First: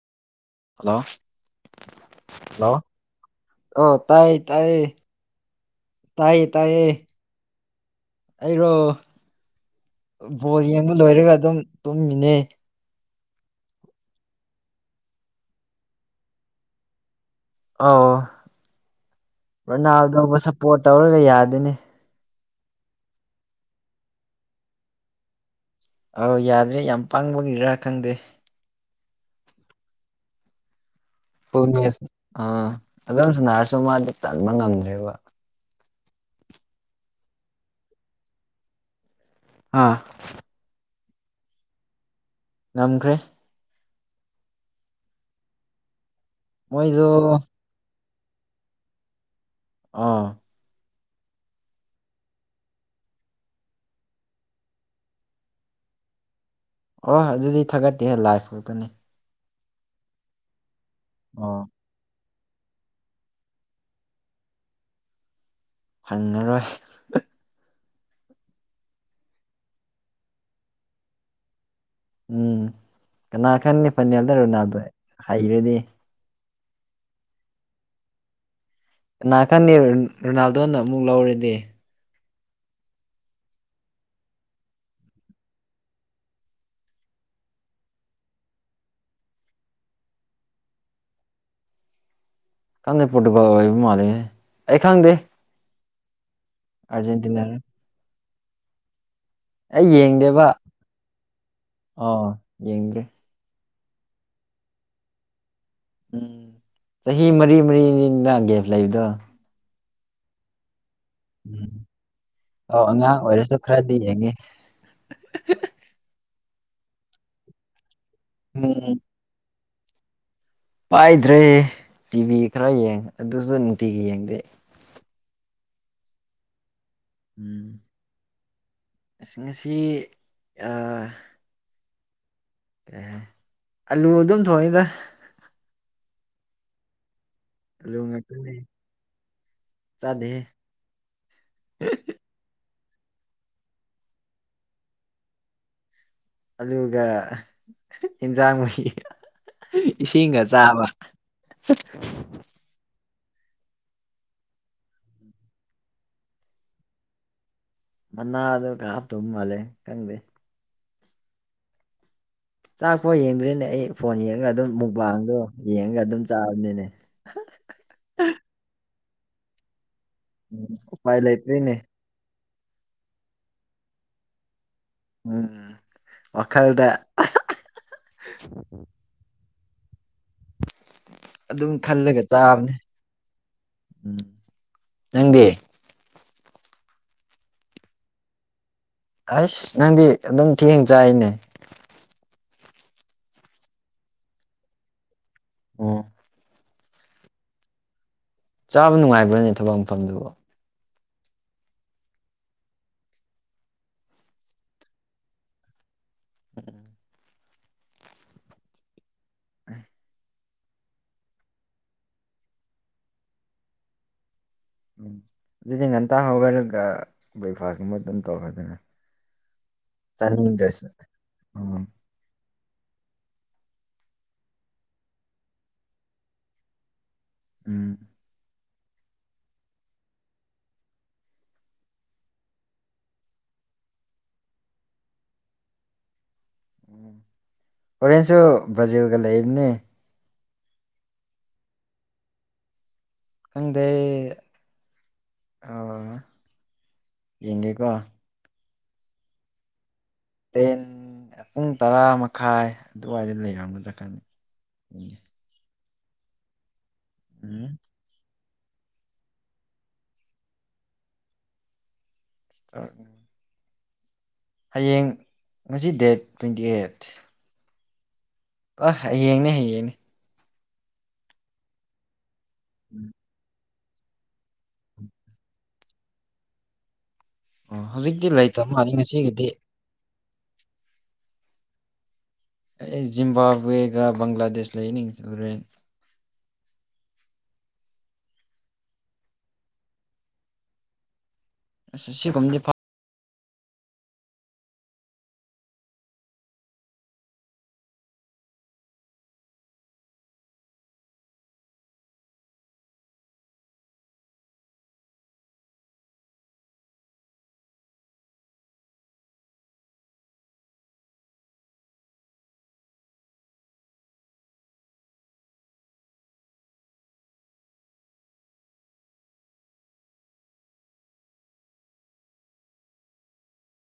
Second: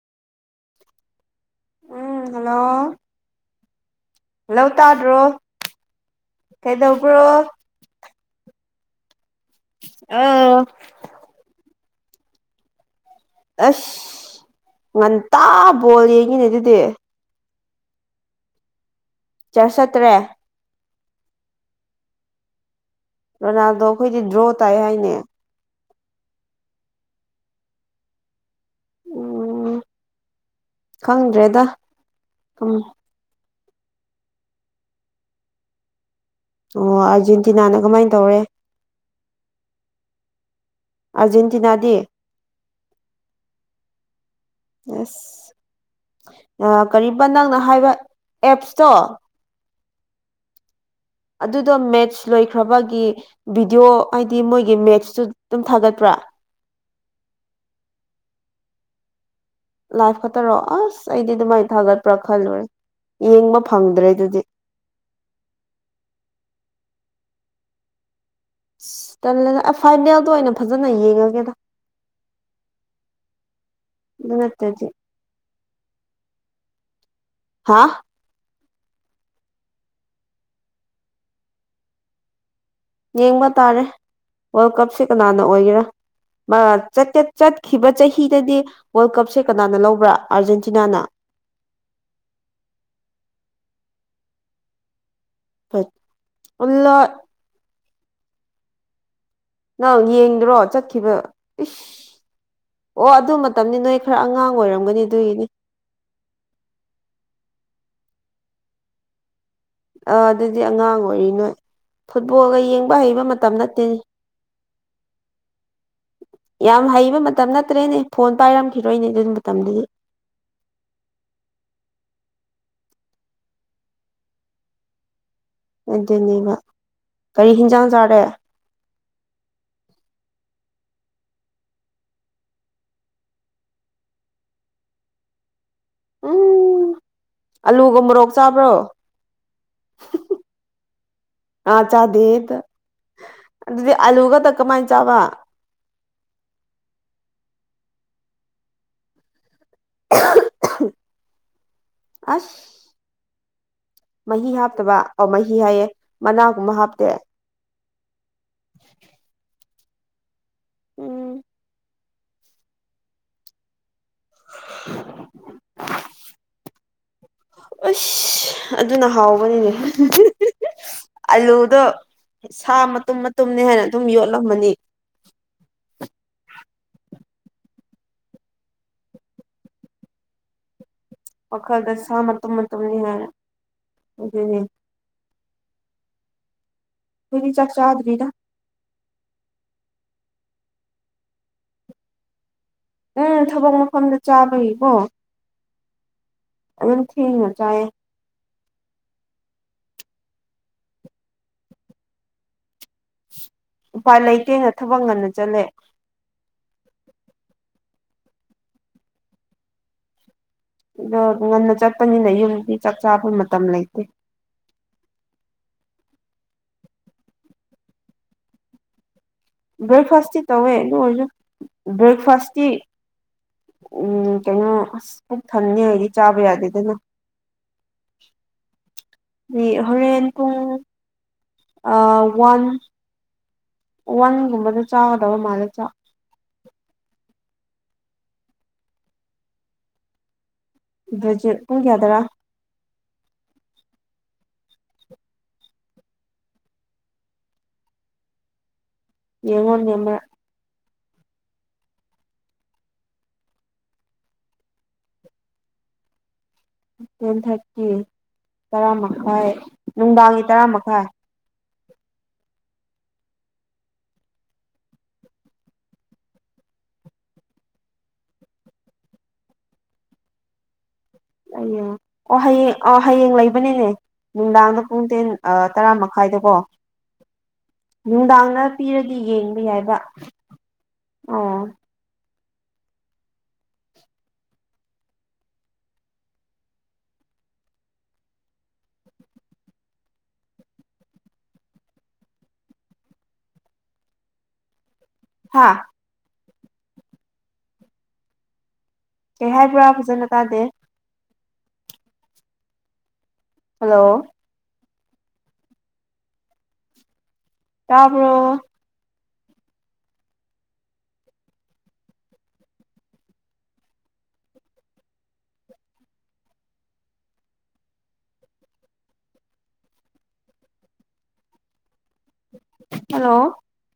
hello ꯎꯝ hello hello ꯑꯥ ꯇꯥꯏ hello ꯇꯥꯏ ꯇꯥꯗ꯭ꯔꯣ ꯀꯩꯗꯧꯕ꯭ꯔꯣ ꯑꯩꯔꯣ ꯕꯣꯜ ꯑꯥ ꯌꯦꯡꯕ ꯂꯣꯏꯔꯒ ꯑꯗꯨꯝ ꯇꯨꯝꯃꯤꯅꯦ ꯑꯁ ꯉꯟꯇꯥ ꯕꯣꯜ ꯌꯦꯡꯉꯤꯅꯦ ꯑꯗꯨꯗꯤ ꯑꯥ ꯆꯔꯆ ꯆꯠꯇ꯭ꯔꯦ ꯔꯣꯅꯥꯜꯗꯣꯕꯨ ꯁꯄꯣꯔꯠ ꯇꯧꯔꯒ ꯌꯥꯗꯅꯦ ꯔꯣꯅꯥꯜꯗꯣ ꯈꯣꯏꯗꯤ ꯗ꯭ꯔꯣ ꯇꯥꯏ ꯍꯥꯏꯅꯦ ꯑꯧ ꯌꯥꯗ꯭ꯔꯦ ꯌꯥꯝ ꯄꯥꯡꯕꯒꯤꯔ ꯈꯪꯗꯦ ꯎꯝ ꯈꯪꯗ꯭ꯔꯦꯗ ꯄꯨꯜ ꯃꯦꯖ ꯑꯥ ꯑꯣ ꯑꯗꯨꯝ ꯁꯥꯅꯥꯔꯁꯨ ꯃꯥꯗꯤ ꯆꯟꯕ ꯉꯝꯗ꯭ꯔꯦꯕ ꯑꯣ ꯑꯥꯔꯖꯦꯟꯇꯤꯅꯥꯅ ꯀꯃꯥꯏꯅ ꯇꯧꯔꯦ ꯑꯥ ꯑꯥꯖꯦꯟꯇꯤꯅꯥꯗꯤ ꯉꯝꯈ꯭ꯔꯦ ꯑꯁ ꯃꯣꯏꯗꯣ ꯀꯔꯤꯕ ꯅꯪꯅ ꯍꯥꯏꯕ ꯑꯦꯞꯁꯇꯣ ꯑꯥ ꯑꯗꯨꯗꯣ ꯃꯦꯠꯁ ꯂꯣꯏꯈ꯭ꯔꯕꯒꯤ ꯚꯤꯗꯤꯑꯣ ꯍꯥꯏꯗꯤ ꯃꯣꯏꯒꯤ ꯃꯦꯠꯁꯇꯨ ꯑꯗꯨꯝ ꯊꯥꯒꯠꯄ꯭ꯔꯥ ꯑꯥ ꯑꯥ ꯑꯗꯨꯗꯤ ꯊꯥꯒꯠꯠꯇꯦ ꯂꯥꯏꯐ ꯈꯛꯇꯅꯦ ꯂꯥꯏꯐ ꯈꯛꯇꯔꯣ ꯑꯁ ꯑꯩꯗꯤ ꯑꯣ ꯑꯗꯨꯃꯥꯏꯅ ꯊꯥꯒꯠꯄ꯭ꯔꯥ ꯈꯜꯂꯨꯔꯦ ꯌꯦꯡꯕ ꯐꯪꯗ꯭ꯔꯦ ꯑꯗꯨꯗꯤ ꯐꯪꯉꯔꯣꯏ ꯑꯁ ꯇꯜꯂꯦꯗ ꯐꯥꯏꯅꯦꯜꯗꯣ ꯑꯣꯏꯅ ꯐꯖꯅ ꯌꯦꯡꯉꯒꯦꯗ ꯎꯝ ꯀꯅꯥ ꯈꯪꯅꯤ ꯑꯗꯨ ꯐꯥꯢꯅꯦꯜꯗ ꯔꯣꯅꯥꯜꯗꯣ ꯅꯠꯇ꯭ꯔꯗꯤ ꯍꯥꯏꯔꯗꯤ ꯍꯥꯥ ꯀꯅꯥ ꯈꯪꯅꯤ ꯔꯣꯅꯥꯜꯗꯣꯅ ꯑꯃꯨꯛ ꯂꯧꯔꯗꯤ ꯌꯦꯡꯕ ꯇꯥꯔꯦ ꯋꯥꯔꯜ ꯀꯞꯁꯦ ꯀꯅꯥꯅ ꯑꯣꯏꯒꯦꯔꯥ ꯑ ꯆꯠꯇꯦ ꯆꯠꯈꯤꯕ ꯆꯍꯤꯗꯗꯤ ꯋꯥꯔꯜ ꯀꯞꯁꯦ ꯀꯅꯥꯅ ꯂꯧꯕ꯭ꯔꯥ ꯑꯥꯔꯖꯦꯟꯇꯤꯅꯥꯅ [inaudible] ꯈꯪꯗꯦ ꯄꯣꯔꯇꯨꯒꯜ ꯑꯣꯏꯕ ꯃꯥꯜꯂꯤꯅꯦ ꯑꯩ ꯈꯪꯗꯦ [unintelligible] ꯑꯜꯂ ꯑꯔꯖꯦꯟꯇꯤꯅꯥꯔ ꯅꯪ ꯌꯦꯡꯗꯦꯕ ꯌꯦꯡꯗ꯭ꯔꯣ ꯆꯠꯈꯤꯕ ꯏꯁ ꯑꯣ ꯌꯦꯡꯗ꯭ꯔꯦ ꯑꯣ ꯑꯗꯨ ꯃꯇꯝꯅꯤ ꯅꯣꯏ ꯈꯔ ꯑꯉꯥꯡ ꯑꯣꯏꯔꯝꯒꯅꯤ ꯑꯗꯨꯒꯤꯅꯤ ꯎꯝ ꯆꯍꯤ ꯃꯔꯤ ꯃꯔꯤꯅꯤꯅ ꯒꯦꯞ ꯂꯩꯕꯗꯣ ꯑꯥ ꯑꯗꯨꯗꯤ ꯑꯉꯥꯡ ꯀꯔꯤꯅꯣ ꯎꯝ ꯐꯨꯠꯕꯣꯜꯒ ꯑꯧ ꯌꯦꯡꯕ ꯑꯉꯥꯡ ꯍꯩꯕ ꯃꯇꯝ ꯑꯣꯏꯔꯁꯨ ꯈꯔꯗꯤ ꯅꯠꯇꯦꯅꯦ ꯌꯦꯡꯉꯦ ꯌꯥꯝ ꯍꯩꯕ ꯃꯇꯝ ꯅꯠꯇ꯭ꯔꯦꯅꯦ ꯐꯣꯟ ꯎꯝ ꯄꯥꯏꯔꯝꯈꯤꯔꯣꯏꯅꯦ ꯑꯗꯨ ꯃꯇꯝꯗꯨꯗꯤ ꯄꯥꯏꯗ꯭ꯔꯦ ꯇꯤꯚꯤ ꯈꯔ ꯌꯦꯡꯉ ꯑꯗꯨꯁꯨ ꯅꯨꯡꯇꯤꯒꯤ ꯌꯦꯡꯗꯦ ꯑꯗꯨꯅꯦꯕ ꯀꯔꯤ ꯍꯤꯟꯖꯥꯡ ꯆꯥꯔꯦ ꯑꯁꯤꯡ ꯉꯁꯤ ꯌꯥ ꯑꯦ ꯑꯂꯨ ꯑꯗꯨꯝ ꯊꯣꯡꯉꯤꯗ ꯎ ꯑꯂꯨ ꯑꯥꯂꯨꯒ ꯃꯣꯔꯣꯛ ꯉꯥꯛꯇꯅꯦ ꯆꯥꯕ꯭ꯔꯣ ꯍꯨꯝ ꯆꯥꯗꯦꯍꯦ ꯍꯨꯝ ꯑꯥ ꯆꯥꯗꯦꯇ ꯑꯗꯨꯗꯤ ꯑꯂꯨꯒꯗ ꯀꯃꯥꯏꯅ ꯆꯥꯕ ꯑꯂꯨꯒ ꯏꯟꯖꯥꯡ ꯃꯍꯤꯒ ꯏꯁꯤꯡꯒ ꯆꯥꯕ ꯑꯁ ꯃꯍꯤ ꯍꯥꯞꯇꯕ ꯑꯣ ꯃꯍꯤ ꯍꯥꯏꯌꯦ ꯃꯅꯥꯒꯨꯝꯕ ꯍꯥꯞꯇꯦ ꯃꯅꯥ ꯑꯗꯨ ꯀꯥꯞ ꯇꯨꯝ ꯍꯥꯞꯄ ꯃꯥꯜꯂꯦ ꯈꯪꯗꯦ ꯎꯝ ꯆꯥꯛꯄꯥꯎ ꯌꯦꯡꯗ꯭ꯔꯦꯅꯦ ꯑꯩ ꯐꯣꯟ ꯌꯦꯡꯉꯒ ꯑꯗꯨꯝ ꯃꯨꯛꯕꯥꯥꯡꯗꯣ ꯌꯦꯡꯉꯒ ꯑꯗꯨꯝ ꯆꯥꯕꯅꯤꯅꯦ ꯍꯥ ꯍꯥ ꯑꯁ ꯑꯗꯨꯅ ꯍꯥꯎꯕꯅꯤꯅꯦ ꯎꯝ ꯎꯄꯥꯏ ꯂꯩꯇ꯭ꯔꯤꯅꯦ ꯑꯂꯨꯗꯣ ꯁꯥ ꯃꯇꯨꯝ ꯃꯇꯨꯝꯅꯤ ꯍꯥꯏꯅ ꯑꯗꯨꯝ ꯌꯣꯠꯂꯝꯃꯅꯤ ꯎꯝ ꯋꯥꯈꯜꯗ ꯑꯍꯥ ꯍꯥ ꯑꯗꯨꯝ ꯋꯥꯈꯜꯗ ꯈꯜꯂꯒ ꯁꯥ ꯃꯇꯨꯝ ꯆꯥꯕꯅꯦ ꯃꯇꯨꯝꯅꯤ ꯍꯥꯏꯅ ꯎꯝ ꯎꯗꯣꯏꯅꯦ ꯅꯪꯗꯤ ꯑꯩꯈꯣꯏꯗꯤ ꯆꯥꯛ ꯆꯥꯗ꯭ꯔꯤꯗ ꯑꯁ ꯅꯪꯗꯤ ꯑꯗꯨꯝ ꯊꯦꯡ ꯆꯥꯏꯅꯦ ꯎꯝ ꯊꯕꯛ ꯃꯐꯝꯗ ꯆꯥꯕꯩꯕꯣ ꯎꯝ ꯑꯗꯨ ꯊꯦꯡꯅ ꯆꯥꯏꯌꯦ ꯆꯥꯕ ꯅꯨꯡꯉꯥꯏꯕ꯭ꯔꯅꯦ ꯊꯕꯛ ꯃꯐꯝꯗꯨꯕꯨ ꯎꯄꯥꯏ ꯂꯩꯇꯦꯅ ꯊꯕꯛ ꯉꯟꯅ ꯆꯠꯂꯦ ꯎꯝ ꯎꯝ ꯑꯗꯣ ꯉꯟꯅ ꯆꯠꯄꯅꯤꯅ ꯌꯨꯝꯗꯤ ꯆꯥꯛ ꯆꯥꯕ ꯃꯇꯝ ꯂꯩꯇꯦ ꯎꯝ ꯑꯗꯨꯗꯤ ꯉꯟꯇꯥ ꯍꯧꯈ꯭ꯔꯒ ꯕ꯭ꯔꯦꯛꯐꯥꯁꯀꯨꯝꯕ ꯑꯗꯨꯝ ꯇꯧꯔꯣꯗꯅ ꯭ꯕꯔꯦꯛꯐꯥꯁꯇꯤ ꯇꯧꯋꯦ ꯑꯗꯨꯑꯣꯏꯁꯨ ꯎꯝ ꯕ꯭ꯔꯦꯛꯐꯥꯁ ꯀꯤ ꯀꯩꯅꯣ ꯑꯁ ꯄꯨꯛ ꯊꯟꯅꯤꯡꯉꯥꯏ ꯍꯥꯏꯗꯤ ꯆꯥꯕ ꯌꯥꯗꯦꯗꯅ ꯎꯝ [inaudible] ꯑꯩ ꯍꯣꯔꯦꯟ ꯄꯨꯡ ꯋꯥꯟ ꯋꯥꯟꯒꯨꯝꯕꯗ ꯆꯥꯒꯗꯕ ꯃꯥꯜꯂꯦ ꯆ ꯎꯝ ꯍꯣꯔꯦꯟꯁꯨ ꯕ꯭ꯔꯥꯖꯤꯜꯒ ꯂꯩꯕꯅꯦ ꯭ꯕꯔꯖꯤꯠ ꯄꯨꯡ ꯀꯌꯥꯗꯔꯥ ꯈꯪꯗꯦ ꯑꯩ ꯑꯥ ꯌꯦꯡꯒꯦꯀꯣ ꯌꯦꯡꯉꯣꯅꯦ ꯃꯔꯛ ꯇꯦꯟ ꯄꯨꯡ ꯇꯔꯥ ꯃꯈꯥꯏ ꯑꯗꯨꯋꯥꯏꯗ ꯂꯩꯔꯝꯒꯗ꯭ꯔꯀꯥꯅꯤ ꯇꯦꯟ ꯊꯥꯔꯇꯤ ꯇꯔꯥ ꯃꯈꯥꯏ ꯅꯨꯡꯗꯥꯡꯒꯤ ꯇꯔꯥ ꯃꯈꯥꯏ [unintelligible] ꯍꯌꯦꯡ ꯉꯁꯤ ꯗꯦꯠ ꯇ꯭ꯋꯦꯟꯇꯤ ꯑꯩꯠ ꯑꯣ ꯌꯦꯡꯅꯦ ꯍꯌꯦꯡꯅꯦ ꯑꯌꯦꯡ ꯑꯣ ꯍꯌꯦꯡ ꯑꯣ ꯍꯌꯦꯡ ꯂꯩꯕꯅꯤꯅꯦ ꯅꯨꯡꯗꯥꯡꯗ ꯄꯨꯡ ꯇꯦꯟ ꯇꯔꯥ ꯃꯈꯥꯏꯗꯀꯣ ꯑꯣ ꯍꯧꯖꯤꯛꯇꯤ ꯅꯨꯡꯗꯥꯡꯅ ꯂꯩꯇꯕ ꯃꯥꯜꯂꯤ ꯄꯤꯔꯗꯤ ꯉꯁꯤꯒꯤꯗꯤ ꯌꯦꯡꯕ ꯌꯥꯏꯕ ꯑꯣ ꯑꯦ ꯖꯤꯝꯕꯥꯥꯕꯋꯦꯒ ꯕꯪꯒ꯭ꯂꯥꯗꯦꯁ ꯂꯩꯅꯤ ꯍꯨꯔꯦꯟ ꯑꯁꯤ ꯁꯤꯒꯨꯝꯕꯗꯤ ꯐꯥꯎ ꯍꯥꯥ ꯀꯩ ꯍꯥꯏꯕ꯭ꯔꯥ ꯐꯖꯅ ꯇꯥꯗꯦ ꯍꯜꯂꯣ ꯇꯥꯕ꯭ꯔꯣ ꯍꯜꯂꯣ